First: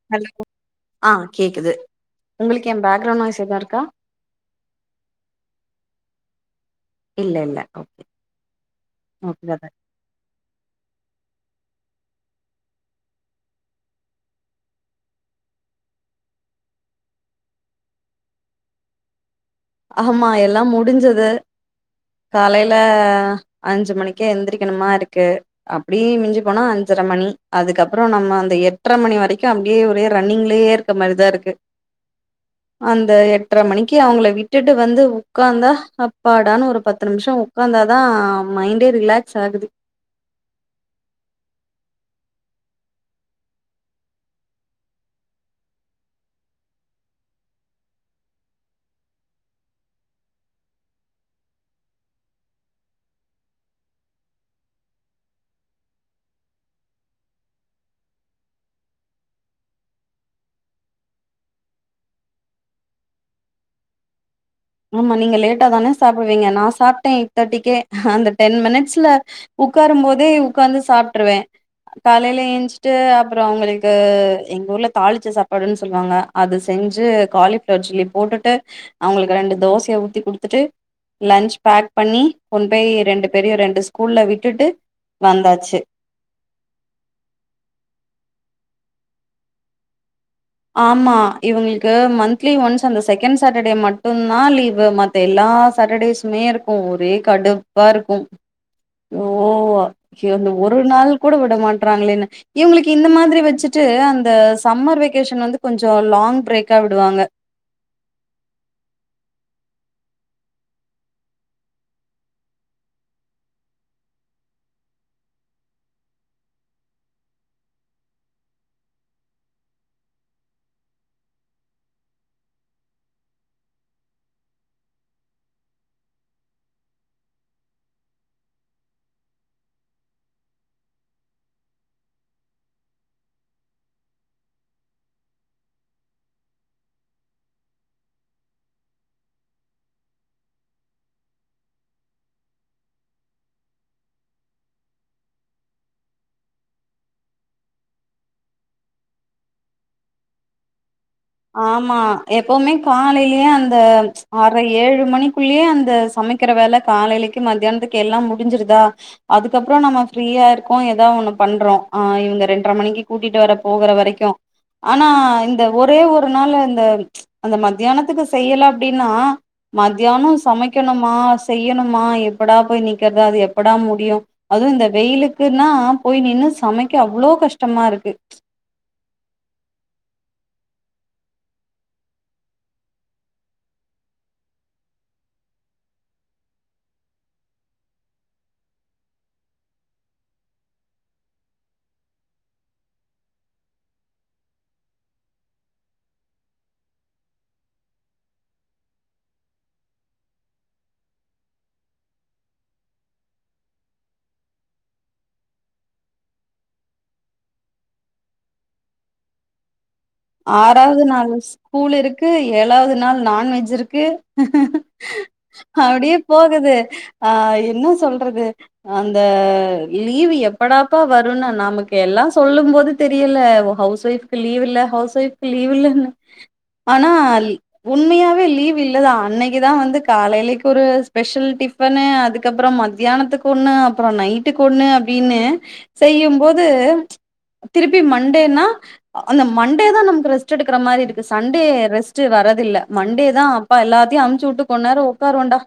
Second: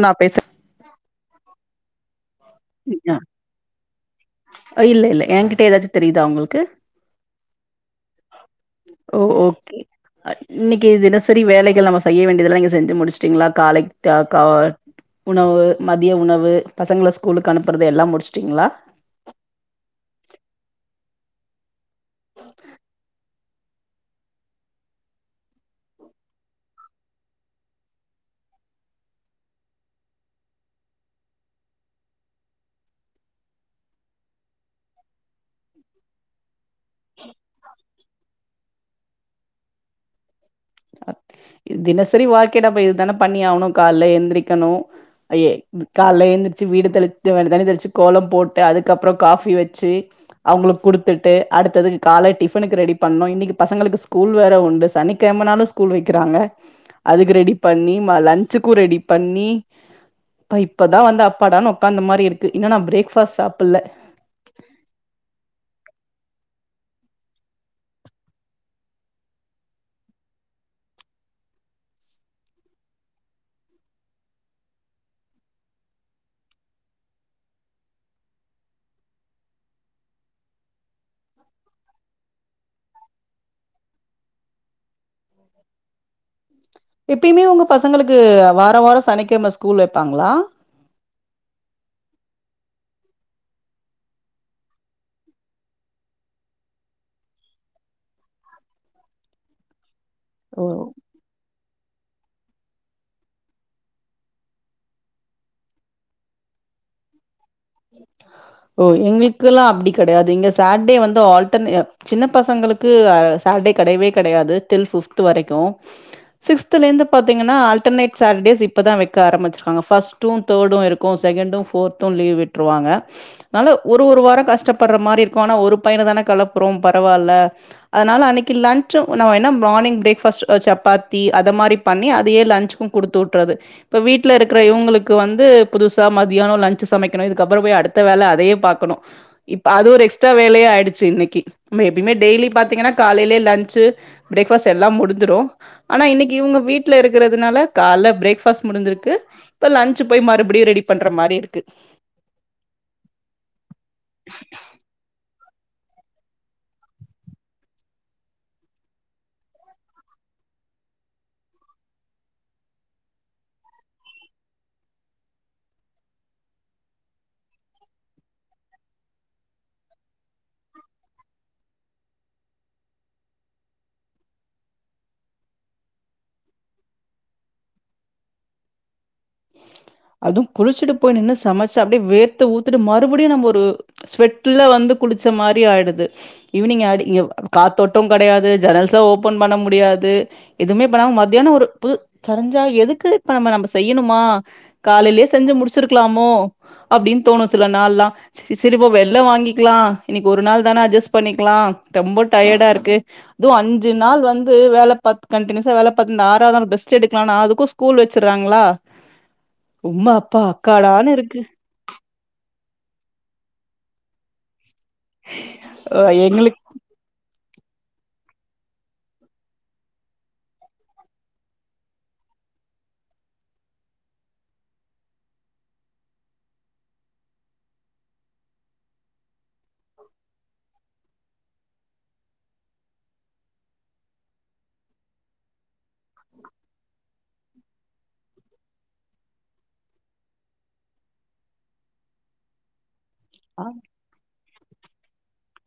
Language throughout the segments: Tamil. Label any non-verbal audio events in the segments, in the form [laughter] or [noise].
நா ஹலோ பேச ஆ கேக்குது உங்களுக்கு ஏ பேக்ரௌண்ட் நாய்ஸ் எதா இருக்கா ஆ இல்ல இல்ல என்கிட்ட ஏதாச்சு தெரியுதா உங்களுக்கு இல்ல இல்ல ஓகே ஓ ஓகேதா ஓகே இன்னைக்கு தினசரி வேலைகள் நம்ம செய்ய வேண்டியதெல்லா நீங்க செஞ்சு முடிச்சுட்டீங்களா காலைக் கா கா உணவு மதிய உணவு பசங்கள ஸ்கூலுக்கு அனுப்புறது எல்லா முடிச்சிட்டிங்களா ஆமா எல்லா முடிஞ்சது காலையில அஞ்சு மணிக்கே எந்திரிக்கணுமா இருக்கு அப்படியே மிஞ்சு போனா அஞ்சரை மணி அதுக்கப்புற நம்ம அந்த எட்டரை மணி வரைக்கு அப்டியே ஒரே ரன்னிங்லயே இரு க்க மாரி தா இருக்கு அந்த எட்ரை மணிக்கு அவங்கள வீட் விட்டுட்டு வந்து உக்காந்தா அப்பாடான்னு ஒரு பத்து நிமிஷ உக்காந்தாதா மைண் டே ரிலாக்ஸ் ஆகுது அ தினசரி வாழ்க்கடப்ப இதுதானே பண்ணி ஆகணு கால்ல எந்திரிக்கணு ஐயே காலைல எழுந்திச்சு வீடு தெளித்து தண்ணி தெளிச்சு கோலம் போட்டு அதுக்கப்பற காபி வச்சு அவங்களுக்கு கொடுத்துட்டு அடுத்ததுக்கு கால டிஃபனுக்கு ரெடி பண்ணு இன்னைக்கு பசங்களுக்கு ஸ்கூல் வேற உண்டு சனி கெம நாலு ஸ்கூல் வைக்கிறாங்க அதுக்கு ரெடி பண்ணி ம லஞ்சுக்கு ரெடி பண்ணி இப்ப இப்பதா வந்து அப்பாடான்னு உக்காந்த மாரி இருக்கு இன்னு நா பிரேக்ஃபாஸ்ட் சாப்பல்ல ஆமா நீங்க லேட்டா தான சாப்டுவீங்க நா சாப்ட்டே எயிட் தேர்டிக்கே அந்த டென் மினிட்ஸ்ல உக்காரும் போதே உக்காந்து சாப்ட்டுருவே காலையில ஏஞ்சிட்டு அப்பற அவங்களுக்கு எங்க ஊர்ல தாளிச்ச சாப்பாடுன்னு சொல்லுவாங்க அது செஞ்சு காலிஃப்ளவர் சில்லி போட்டுட்டு அவங்களுக்கு ரெண்டு தோசையை ஊத்தி குடுத்துட்டு லன்ச் பேக் பண்ணி கொண் போய் ரெண்டு பேரையு ரெண்டு ஸ்கூல்ல விட்டுட்டு வந்தாச்சு எப்பயுமே உங்க பசங்களுக்கு வார வார சனிக்கிழமை ஸ்கூல் வைப்பாங்களா ஆமா இவங்களுக்கு மந்த்லி ஒன்ஸ் அந்த செகண்ட் சேட்டர்டே மட்டுந்தா லீவு மத் எல்லா சேட்டர்டேஸுமே இருக்கு ஒரே கடுப்பா இருக்கு ஓ யோ அந்து ஓ ஒரு நாள் கூட விட மாட்டறாங்களேன்னு இவங்களுக்கு இந்த மாதிரி வச்சுட்டு அந்த சம்மர் வெக் கேஷன் வந்து கொஞ்ச லாங் ப்ரேக்கா விடுவாங்க ஓ எங்களுக்குல்லா அப்டி கெடையாது இங்க சாட்டே வந்து ஆல்ட்டனே சின்ன பசங்களுக்கு ஆ சாட்டே கெடையவே கெடையாது டில் ஃபிப்த் வரைக்கு சிக்ஸ்த்துல இருந்து பாத்தீங்கன்னா ஆல்டர்னேட் சாட்ட்டேஸ் இப்பதா வைக்க ஆரம்பிச்சிருக்காங்க ஃபஸ்ட் டூ தேர்டு இருக்கு செகண்டு ஃபோர்த்து லீவ் விட்ருவாங்க அனால ஒரு ஒரு வார கஷ்டப்படுற மாரி இருக்கு ஆனா ஒரு பையன தான கலப்புறோ பரவால்ல அதனால அன்னைக்கு லன்ஞ்சு நம்ம என்ன மார்னிங் ப்ரேக்ஃபாஸ்ட் சப்பாத்தி அத மாரி பண்ணி அதயே லஞ்சுக்கு குடுத்து வுட்றது இப்ப வீட்ல இருக்கிற இவங்களுக்கு வந்து புதுசா மதியான லஞ்சு சமைக் கணு இதுக்கப்புற போய் அடுத்த வேல அதையு பாக்கணு இப்ப அது ஒரு எக்ஸ்ட்ரா வேலையா ஆயிடுச்சு இன்னைக்கு எப்பயுமே டெய்லி பாத்தீங்கன்னா காலையிலயே லஞ்சு ப்ரேக்ஃபாஸ்ட் எல்லா முடிந்துரு ஆனா இன்னைக்கு இவங்க வீட்ல இருக்கறதுனால கால்ல ப்ரேக்ஃபாஸ்ட் முடிஞ்சிருக்கு இப்ப ல்சு போய் மறுபடியு ரெடி பண்ற மாரி இரு ஆமா எப்பவுமே காலையிலயே அந்த ஆர்ர ஏழு மணி குள்ளயே அந்த சமைக்கிற வேல காலையிலக்கு மதியானத்துக்கு எல்லா முடிஞ்சிருதா அதுக்கப்பற நம்ம ஃப்ரீயா இருக்கோ ஏதா ஒண்ணு பண்றோ ஆ இவங்க ரெண்ர மணிக்கு கூட்டிட்டு வர போகற வரைக்கு ஆனா இந்த ஒரே ஒரு நாள்ள இந்த அந்த மத்தியானத்துக்கு செய்யல அப்படின்னா மத்யான சமைக்கணுமா செய்யணுமா எப்படா போய் நீக்கறது அது எப்படா முடியு அது இந்த வெயிலுக்குன்னா போய் நின்னு சமைக்க அவ்வளோ கஷ்டமா இருக்கு அது குளிச்சுட்டு போய் நின்னு சமைச்சு அப்படியே வேர்த்து ஊத்துட்டு மறுபடியு நம்ம ஒரு ஸ்வெட்ல வந்து குளிச்ச மாரி ஆயிடுது ஈவினிங் ஆடி இங்க காத்தோட்ட கெடையாது ஜெனல்ஸா ஓப்பன் பண்ண முடியாது எதுவுமே பண்ணாம மத்தியான ஒரு பு தெரிஞ்சா எதுக்கு இப்ப நம்ம நம்ம செய்யணுமா காலையிலயே செஞ்சு முடிச்சிருக்கலாமோ அப்டின்னு தோணு சில நாள்லா ச சரிப்ப வெள்ள வாங்கிக்கலா இன்னைக்கு ஒரு நாள் தானே அட்ஜஸ்ட் பண்ணிக்கலா ரொம்ப டயர்டா இருக்கு அதுவு அஞ்சு நாள் வந்து வேல பாத்து கண்டினியூசா வேல பாத்து ஆறாவது நாள் பெஸ்ட் எடுக்கலான்னா அதுக்கு ஸ்கூல் வச்சுறாங்களா உம்மாப் ஆறாவது நாள் ஸ்கூல் இருக்கு ஏழாவது நாள் நான்வெஜ் இருக்கு அ அப்டியே எங்களுக்கு போகுது ஆ என்ன சொல்றது அந்த லீவ் எப்படாப்பா வருன்னு நமக்கு எல்லா சொல்லும் போது தெரியல ஹவுஸ் ஒயஃப்கு லீவ் இல்ல ஹவுஸ் ஒயஃப்கு லீவ் இல்லன்னு ஆனா உண்மையாவே லீவ் இல்லதா அன்னைக்குதா வந்து காலையிலக்கு ஒரு ஸ்பெஷல் டி இப்பன்னு அதுக்கப்பற மதியானத்துக்கு ஒண்ணு அப்பற நைட்டுக்கு ஒண்ணு அப்டின்னு செய்யும்போது திருப்பி மண்டேன்னா அந்த மண் டேதா நமக்கு ரெஸ்ட் எடுக்க மாரி இருக்கு சண்டே ரெஸ்ட் வரதில்ல மண்டே தா அப்பா எல்லத்தையு அச்சுவிட்டு கொண் உக்காருவோண்டா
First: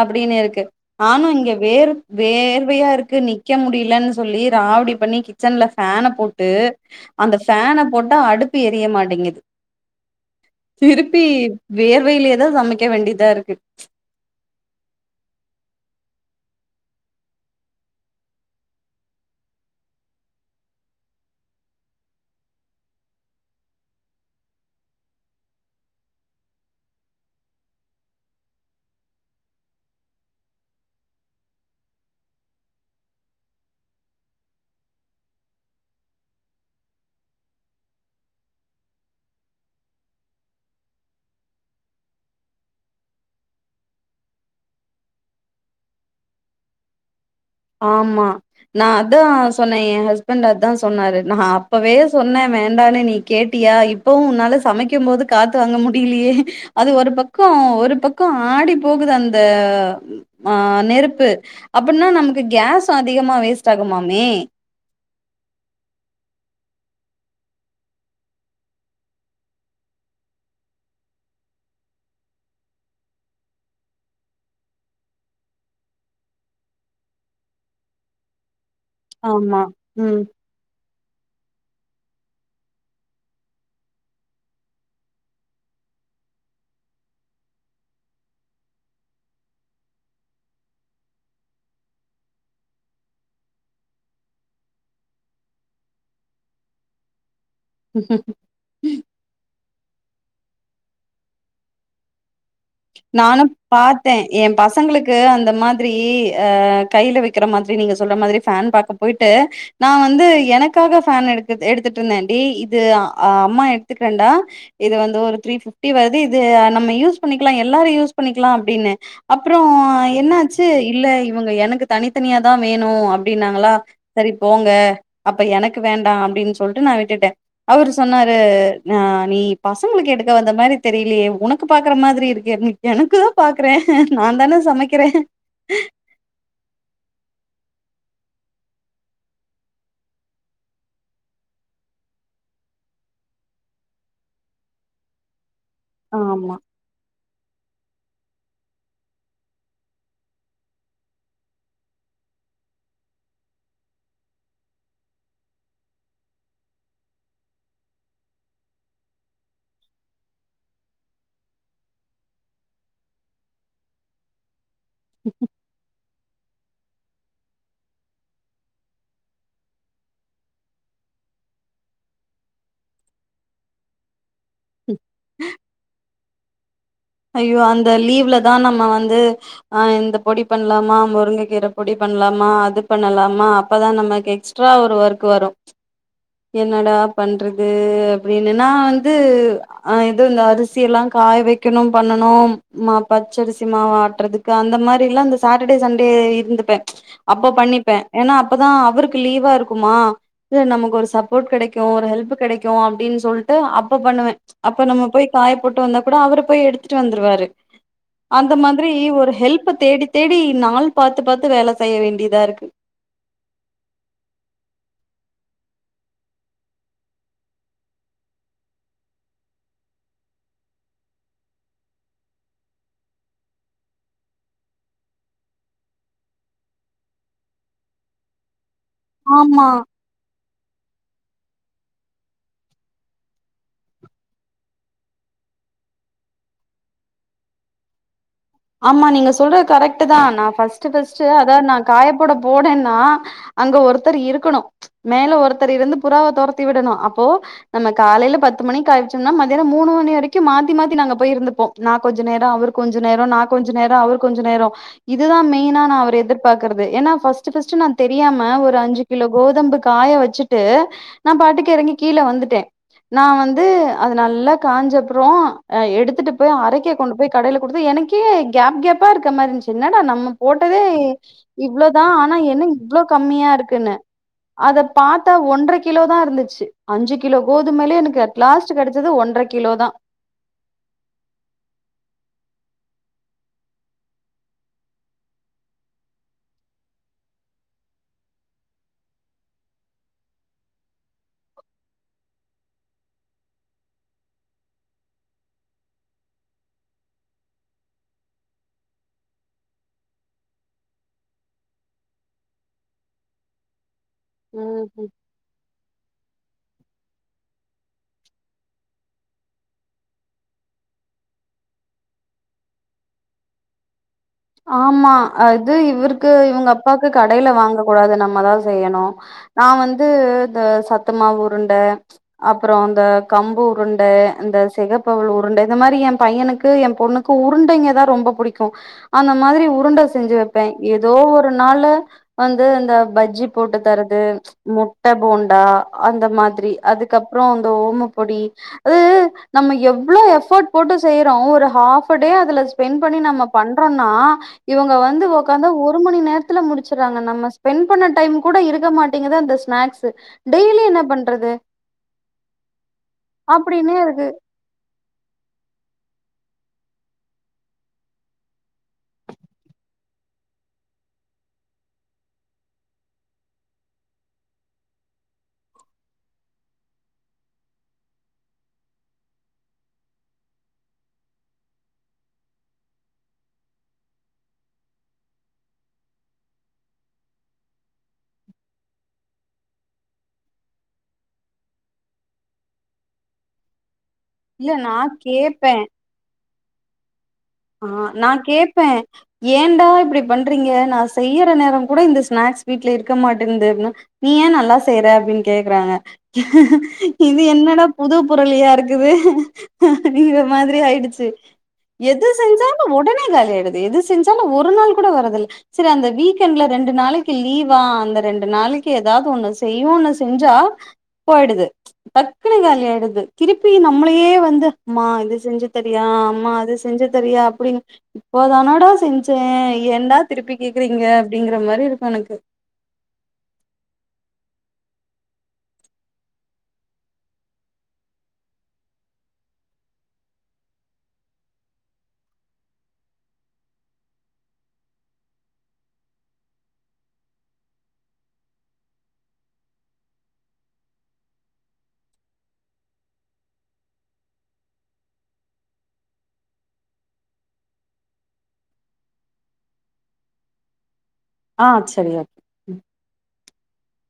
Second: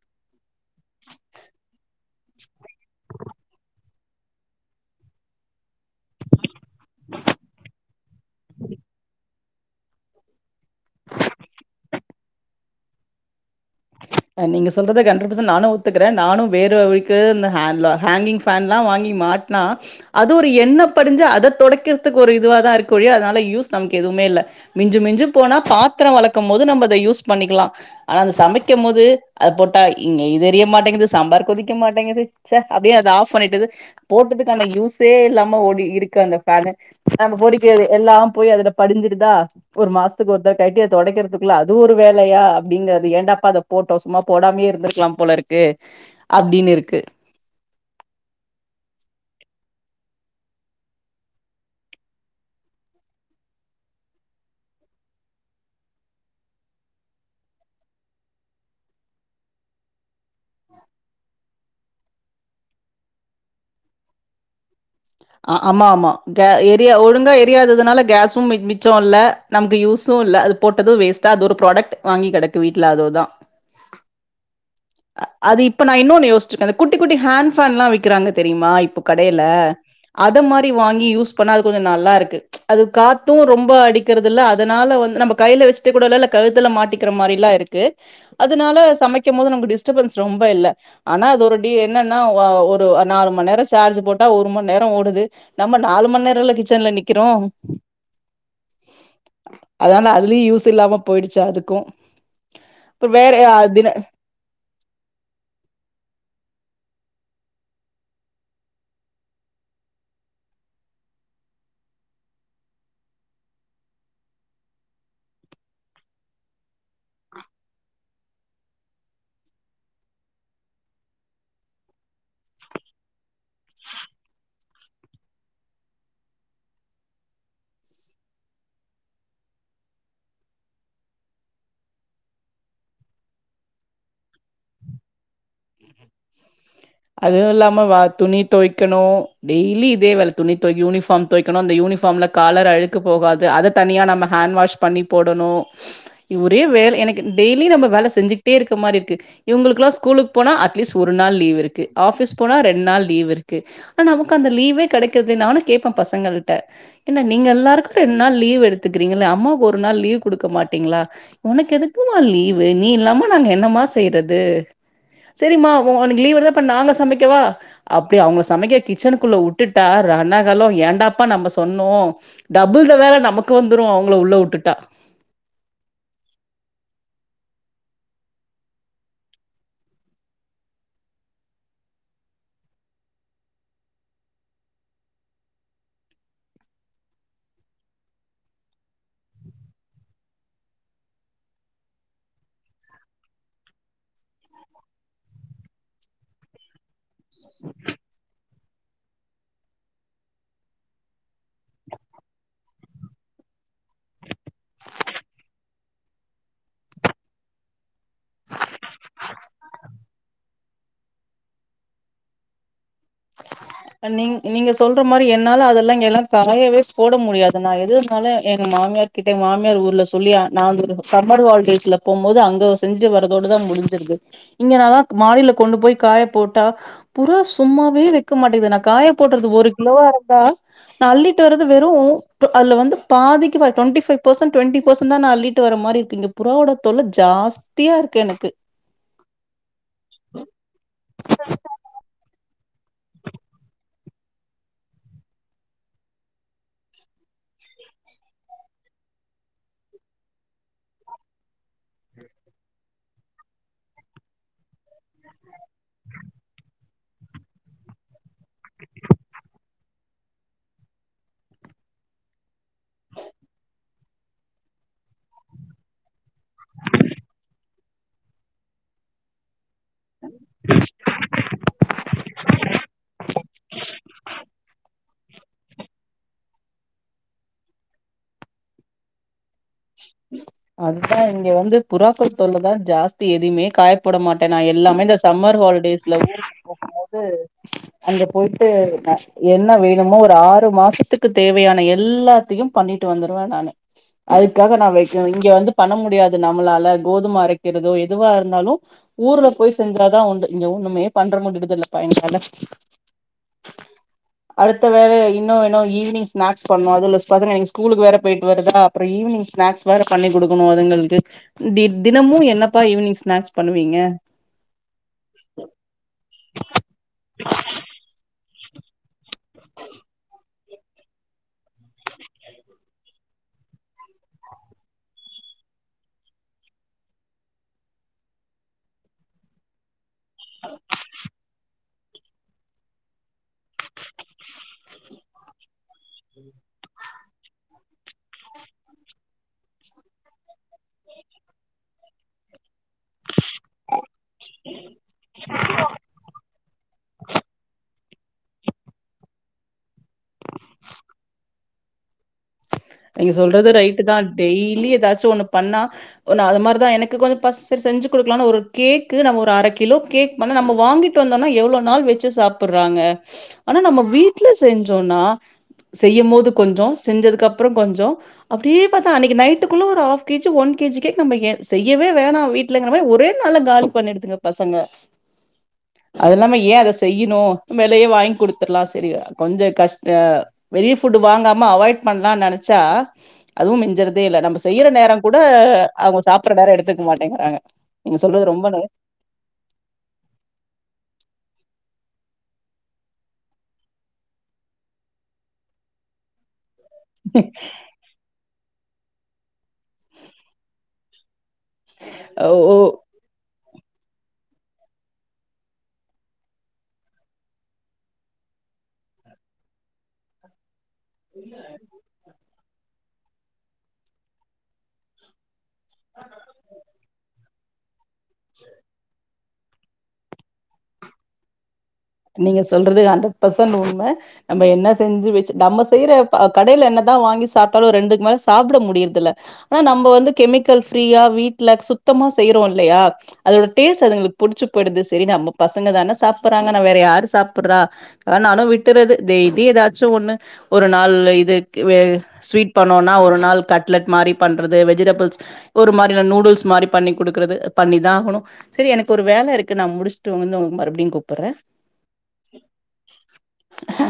அப்படின்னு இருக்கு ஆனா இங்க வேர் வேர்வையா இருக்கு நிக்க முடியலன்னு சொல்லி ராவடி பண்ணி கிச்சன்ல பேனை போட்டு அந்த பேனை போட்டா அடுத் மாட்டேங்குது திருப்பி வேர்வையிலேதான் சமைக்க வேண்டியதா இருக்கு அ நீங்க சொல்றத கன்ட்ரட் பர்சன் நானு ஒத்துக்கறே நானு வேற வழிக்கு இந்த ஹேண்ட் லா ஹேங்கிங் ஃபேன்லா வாங்கி மாட்னா அது ஒரு எண்ண படிஞ்சா அத தொடடைக்கிறதுக்கு ஒரு இதுவா தா இருக்வொளிய அதனால யூஸ் நமக்கு எதுமே இல்ல மிஞ்சு மிஞ்சு போனா பாத்திர வெலக்க போது நம்ம அத யூஸ் பண்ணிக்கிலா ஆனா அந்த சமை க்கு போது அது போட்டா இங்க இது எரிய மாட்டேங்குது சாம்பார் கொதிக்க மாட்டேங்குது ச்சே அப்டியே அத ஆஃப் பண்ணிட்டுது போட்டதுக்கு அந்த யூஸே இல்லாம ஓடி இருக்கு அந்த ஃபேனு நாம பொடிக்கறது எல்லாம் போய் அதுல படிஞ்சிடுதா ஒரு மாசத்துக்கு ஒரு தாட்டி ஆய்ட்டு அத தொடைக்கறதுக்குள்ள அதுவ்வொரு வேலையா அப்படிங்கறது ஏண்டாப்பா அத போட்டோ சும்மா போடாமே இருந்திருக்கலா போல இருக்கு அப்டின் இருக்கு ஆமா நா அதா சொன்னே எ ஹஸ்பண்ட் அத்தா சொன்னாரு நா அப்பவே சொன்னே வேண்டானனு நீ கேட்டியா இப்பவு உன்னால சமைக்கு போது காத்து வாங்க முடியிலியே அது ஒரு பக்கோ ஒரு பக்கோ ஆடி போகுது அந்த ஆ நெருப்பு அப்பன்னா நமக்கு கேஸு அதிகமா வேஸ்ட் ஆகுமாமே அ ஆமா ஆமா கே எரிய ஒழுங்கா எரியாததுனால கேஸு மிக் மிச்சோ இல்ல நமக்கு யூஸு இல்ல அது போட்டது வேஸ்டா அது ஒரு ப்ராடக்ட் வாங்கி கெடக்கு வீட்ல அதோ தா அது இப்ப நா இன்னோனு யோச்சிருக்கே அந்த குட்டி குட்டி ஹேன் ஃபேன்ல்ல விக்கிறாங்க தெரியுமா இப் கடையில ஆமா ம் அத மாரி வாங்கி யூஸ் பன்னா அது கொஞ்ச நல்லாருக்கு அது காத்து ரொம்ப அடிக்கிறதில்ல அதனால வந்து நம்ம கைய்ல வெச் சிட்டு கூட இல்ல கழுத்துல மாட்டிக்கிற மாரில்லா இருக்கு அதனால சமைக்கு போது நமக்கு டிஸ்டபன்ஸ் ரொம்ப இல்ல ஆனா அது ஒரு டி என்னன்னா ஒ ஒரு நாலு மண் நேர சார்ஜ் போட்டா ஒரு மண் நேர ஓடுது நம்ம நாலு மண் நேரோல்ல கிச்சன்ல நிக்கிறோ அதனால அதுலயு யூஸ் இல்லாம போயிடுச்சு அதுக்கும் அப்றோ வேற நானு ஆப்டின பாத்தே எ பசங்களுக்கு அந்த மாதிரி அ கைய்ல வெக்கிற மாதிரி நீங்க சொல்ற மாதிரி ஃபேன் பாக்க போய்ட்டு நா வந்து எனக்காக ஃபேன் எடு எடுத்துட்டு இருந்தே டி இது அ அம்மா எடுத்துக்கிறேன்டா இது வந்து ஒரு த்ரீ ஃபிஃப்டி வருது இது நம்ம யூஸ் பண்ணிக்லா எல்லாரு யூஸ் பண்ணிக்லா அப்டின்னு அப்றோ என்னாச்சு இல்ல இவுங்க எனக்கு தனித்தனியாதா வேணு அப்டின்னாங்களா செரி போங்க அப்ப எனக்கு வேண்டா அப்டின் சொல்ட்டு நா விட்டுட்டே அவுரு சொன்னாரு ஆ நீ பசங்களுக்கு எடுக்க வந்த மாரி தெரிலையே உனக்கு பா க்கற மாரி இருக்கே [inaudible] எனக்கு பாக்குறே நா தானே சமைக்கிறே அதுவு இல்லாம வ துணி தொவைக்கணு டெய்லி இதே வேல துணி தொவைக்க யூனிஃபாம் தொக்கணு அந்த யூனிபார்மல காலர் அழுக்கு போகாது அத தனிய நாம ஹேண்ட் வாஷ் பண்ணி போடணு இ ஆமா ஒரே வேல எனக் டெய்லி நம்ம வேல செஞ்சிக்ட்டே இருக்க மாரி இருக்கு இவுங்களுக்குலா ஸ்கூலுக் போனா அட்லீஸ் ஒரு நாள் லீவ் இருக் கு ஆஃபிஸ் போனா ரெண் நாள் லீவ் இருக்கு அ நமக்கு அந்த லீவே கெடைக்கறதில்ல நானு கேப்ப பசங்கள்ட்ட என்ன நீங் எல்லாருக்கு ரெண் நாள் லீவ் எடுத்துக்கிறீங்கல்ல அம்மாவுக்கு ஒரு நாள் லீவ் குடுக்க மாட்டீங்ளா உனக்கு எதுக்குமா லீவு நீ இல்லாம நாங்க என்னமா செய்யறது செரிம்மா உனக்கு லீவ் [unintelligible] இப்ப நாங்க சமைக்கவா அப்டி அவுங்கள சமைக்க கிச்சனுக்குள்ள உட்டுட்டா ரனாகலோ ஏண்டாப்பா நம்ப சொன்னோ டபுள் த வேல நமக்கு வந்துரு அவங்கள உள்ள உட்டுட்டா உஹ ஐயோ அந்த லீவ்ல தா நம்ம வந்து ஆ இந்தப் பொடி பண்ணலாமா முருங்கை கீரை பொடி பண்ணலாமா அது பண்ணலாமா அப்பதா நம்மக்கு எக்ஸ் ட்ரா ஒரு ஓர்க் வரு என்னடா பண்றது அப்டின்னு நா வந்து ஆ எது இந்த அரிசி எல்லா காய வெக் வெக்கணு பண்ணனு மா பச்சரிசி மாவாட்டறதுக்கு அந்த மாரி எல்லா இந்த சாட்டர்டே சண்டே இருந்துப்பே அப்போ பண்ணிப்பே ஏன்னா அப்பதா அவருக்கு லீவா இருக்குமா இல்ல நமக்கு ஒரு சப்போட் கெடைக்கு ஒரு ஹெல்ப் கெடைக்கு அப்டின்னு சொல்ட்டு அப்ப பண்ணுவே அப்ப நம்ம போய் காய போட்டு வந்தா கூட அவரு போய் எடுத்துட்டு வந்துருவாரு அந்த மாதிரி ஒரு ஹெல்ப தேடி தேடி நாள் பாத்து பாத்து வேல செய்ய வேண்டியதா இருக்கு நீ நீங்க சொல்ற மாரி என்னால அதெல்லா இங்க எல்லா காயவே போட முடியாது நா எதுனாலு எங்க மாமியார் கிட்டே மாமியார் ஊர்ல சொல்லியா நா அவங்களு சம்மர் ஹாலிடேஸ்ல போம்போது அங்க செஞ்சு வரதோடதா முடிஞ்சிருது இங்கனாலா மாடியில கொண்டு போய் காய போட்டா புறா சும்மாவே வெக் க மாட்டேங்கது நா காய போடறது ஆமா ஒரு கிலோவா இருந்தா நா அள்ளிட்டு வர்றது வெறு டொ அதுல வந்து பாதிக்கி டுவண்டிஃபைவ் பர்சண்ட் டுவண்டி பர்சண்ட் தா நா அள்ளிட்டு வர மாரி இங்க புறாவோட தொல்ல ஜாஸ்தியா இருக்கு எனக்கு ஆமா நீங்க சொல்றது கரெக்ட் தா நா ஃபஸ்ட்டு ஃபஸ்டு அத நா காயப் போட போனேன்னா அங்க ஒருத்தர் இருக்கணு மேல ஒருத்தர் இருந்து புறாவ தொரத்தி விடணு அப்போ நம்ம காலையில பத்து மணிக்கு காயவச்சோன்ன மத்தியான மூணு மணி வரைக்கு மாத்தி மாத்தி நாங்க போய் இருந்துப்போ நா கொஞ்ச நேரோ அவரு கொஞ்ச நேரோ நா கொஞ்ச நேரோ அவரு கொஞ்ச நேரோ இதுதா மெயினா நா அவர எதிர்பாகறது ஏன நா ஃபர்ஸ்ட் ஃபர்ஸ்ட் தெரியாம ஒரு அஞ்சு கிலோ கோதம்பு காய வச்சுட்டு நா பாட்டுக்கு எறங்கி கீழே வந்துட்டே நா வந்து அது நல்லா காஞ்ச அப்புறோ அ எடுத்துட்டு போய் அரைக்க கொண்டு போய் கடையில குடுத்து எனக் கே கேப் கேப்பா இருக்க மாரி இருச்சு என்னடா நம்ம போட்டதே இவ்வளோதா ஆனா என்ன இவ்வளோ கம்மியா இருக்குன்னு அத பாத்தா ஒன்றரை கிலோ தா இருந்துச்சு அஞ்சு கிலோ கோதுமையிலே எனக் லாஸ்ட் கெடைச்சது ஒன்றரை கிலோ தா அதுத இங்க வந்து புறாக்கள் தொல்ல தா ஜாஸ்தி எதுவுமே காயப்பட மாட்டே நா எல்லாமே இந்த சம்மர் ஹாலிடேஸ் இல ஊருக்கு போம் போது [inaudible] அங்கே போயிட்டு நா என்ன வேணுமோ ஒரு ஆறு மாசத்துக்கு தேவையான எல்லாத்தையும் பண்ணிட்டு வந்துருவே நானு அதுக்காக நா வெக்கறது இங்க வந்து பண்ண முடியாது நம்மளால கோதும அரைக்கிறதோ எதுவா இருந்தாலு ஊர்ல போய் செஞ்சாதா உண்டு இங்க ஒண்ணுமே பண்ற முடியுது இல்லப்ப என்னால [inaudible] அடுத்த வேலைய் இன்னு இன்னு ஈவினிங் ஸ்னாக்ஸ் பண்ணு அதுல பசங்க நீங்க ஸ்கூல் வேற போயிட்டு வருதா அப்புற ஈவினிங் ஸ்நாக்ஸ் வேற பண்ணி குடுக்கணு அதுங்களுக்கு தி தினமும் என்னப்பா ஈவினிங் ஸ்நாக்ஸ் பண்ணுவீங்க ஆமா அது இவருக்கு இவங்க அப்பாக்கு கடையில வாங்க கூடாது நம்மதா செய்யணு நா வந்து இந்த சத்துமாவு உருண்டை அப்புறோ இந்த கம்பு உருண்டை இந்த சிகப்பவுல் உருண்டை இந்த மாரி எ பையனுக்கு எ பொண்ணு க்கு உருண்டைங்கதா ரொம்ப புடிக்கு அந்த மாதிரி உருண்டை செஞ்சு வைப்பே ஏதோ ஒரு நாள் வந்து இந்த பஜ்ஜி போட்டு தரது முட்டை போண்டா அந்த மாதிரி அதுக்கு அப்புறோ அந்த ஓமோ பொடி [unintelligible] நம்ம எவ்ளோ எஃபர்ட் போட்டு செய்யறோ ஒரு ஹாப்படே அதுல ஸ்பெண்ட் பண்ணி நம்ம பண் றன்னா இவங்க வந்து ஒக்காந்து ஒரு மணி நேரத்துல முடிச்சறாங்க நம்ம ஸ்பெண்ட் பண்ண டைம் கூட இருக்க மாட்டேங்குது அந்த ஸ்நாக்ஸ்சு டெய்லி என்ன பண்றது நீங்க சொல்றது அப்டின்னே ரைட்டுதா இருக்கு டெய்லி ஏதாச்சு ஒண்ணு பண்ணா நா அது மாரி தா எனக்கு கொஞ்ச பஸ் சரி செஞ்சு குடுக்கலாம்னு ஒரு கேக்கு நம் ஒரு அரை கிலோ கேக் ஆனா நம்ம வாங்கிட்டு வந்தோனா எவ்வளோ நாள் வச்சு சாப்புறாங்க ஆனா நம்ம வீட்ல செஞ்சோன்னா செய்யும் போது கொஞ்ச செஞ்சதுக்கப்பறோ கொஞ்ச அப்படியே பாத்தா அன்னைக்கு நைட்டுக்குள்ள ஒரு half KG one KG cake நம் ஏ செய்யவே வேணா வீட் ங்கிற மாரி ஒரே நாள்ள காலி பண்ணிடுதுங்க பசங்க அது இல்லாம ஏ அத செய்யணு மேலையே வாங்கி குடுத்துடலா சரியா கொஞ்ச கஷ்ட வெளிய ஃபுட் வாங்காம அவாய்ட் பண்ணலாம்னு நெனைச்சா அதுவு மிஞ்சர அதே இல்ல நம்ம செய்யற நா நேர கூட கேப்பே அவங்க சாப்பற நேர எடுத்துக்க மாட்டேங்கிறாங்க ஆ நீங்க நா சொல்றது ரொம்ப ந கேப்பே ஏன்டா இப்டி பண்றீங்க நா செய்யற நேர கூட இந்த ஸ்நாக்ஸ் வீட்ல இருக்க மாட்டேந்து அப்டின நீ ஏ நல்லா செய்யற அப்படின் கேக்குறாங்க இது என்னடா புது புருளியா இருக்குது அப்டிங்கிற மாதிரி ஆயிடுச்சு எது அ ஓ செஞ்சாலு ஒடனே காலியாயிடுது எது செஞ்சாலு ஒரு நாள் கூட வரதில்ல சரி அந்த வீக்கெண்ட்ல ரெண்டு நாளைக்கு லீவா அந்த ரெண்டு நாளைக்கு ஏதாவது ஒண்ணு செய்வோன்னு செஞ்சா போயிடுது டக்குனு காலி ஆய்டுது திருப்பி நம்மளயே வந்து அம்மா இது செஞ்சு தரியா ஆமா அது செஞ்சு தரியா அப்டின் இப்போதானடா செஞ் சே என்டா திருப்பி கேக்குறீங்க அப்டிங்கற மாரி இருக்கு எனக் நீங்க சொல்றது ஹண்ட்ரட் பர்சன்ட் உண்ம நம்ம என்ன செஞ்சு வச்ச நம்ம செய்யற ப கடையில என்னதா வாங்கி சாப்ட்டாலு ரெண்டுக்கு மேல சாப்ட முடியுறதில்ல ஆனா நம்ம வந்து கெமிக்கல் ஃப்ரீயா வீட்ல சுத்தமா செய்யறோ இல்லையா அதோட டேஸ்ட் அதுங்களுக்கு புடிச்சு போயிடுது சரி நம்ம பசங்க தான சாப்பறாங்க நா வேற யாரு சாப்புறா ஆ நானு விட்டுறது இது இதி ஏதாச்சு ஒண்ணு ஒரு நாள்ள இதுக் வே ஸ்வீட் பண்ணோனா ஒரு நாள் கட்லெட் மாரி பண்றது வெஜிடபிள்ஸ் ஒரு மாரி நா நூடுல்ஸ் மாரி பண்ணி குடுக்குறது பண்ணிதா ஆகணு சரி எனக்கு ஒரு வேல இருக்கு நா முடிச்சுட்டு வந்து உங்க மறுபடியு கூப்புறே ஆ சரி ஓகே அ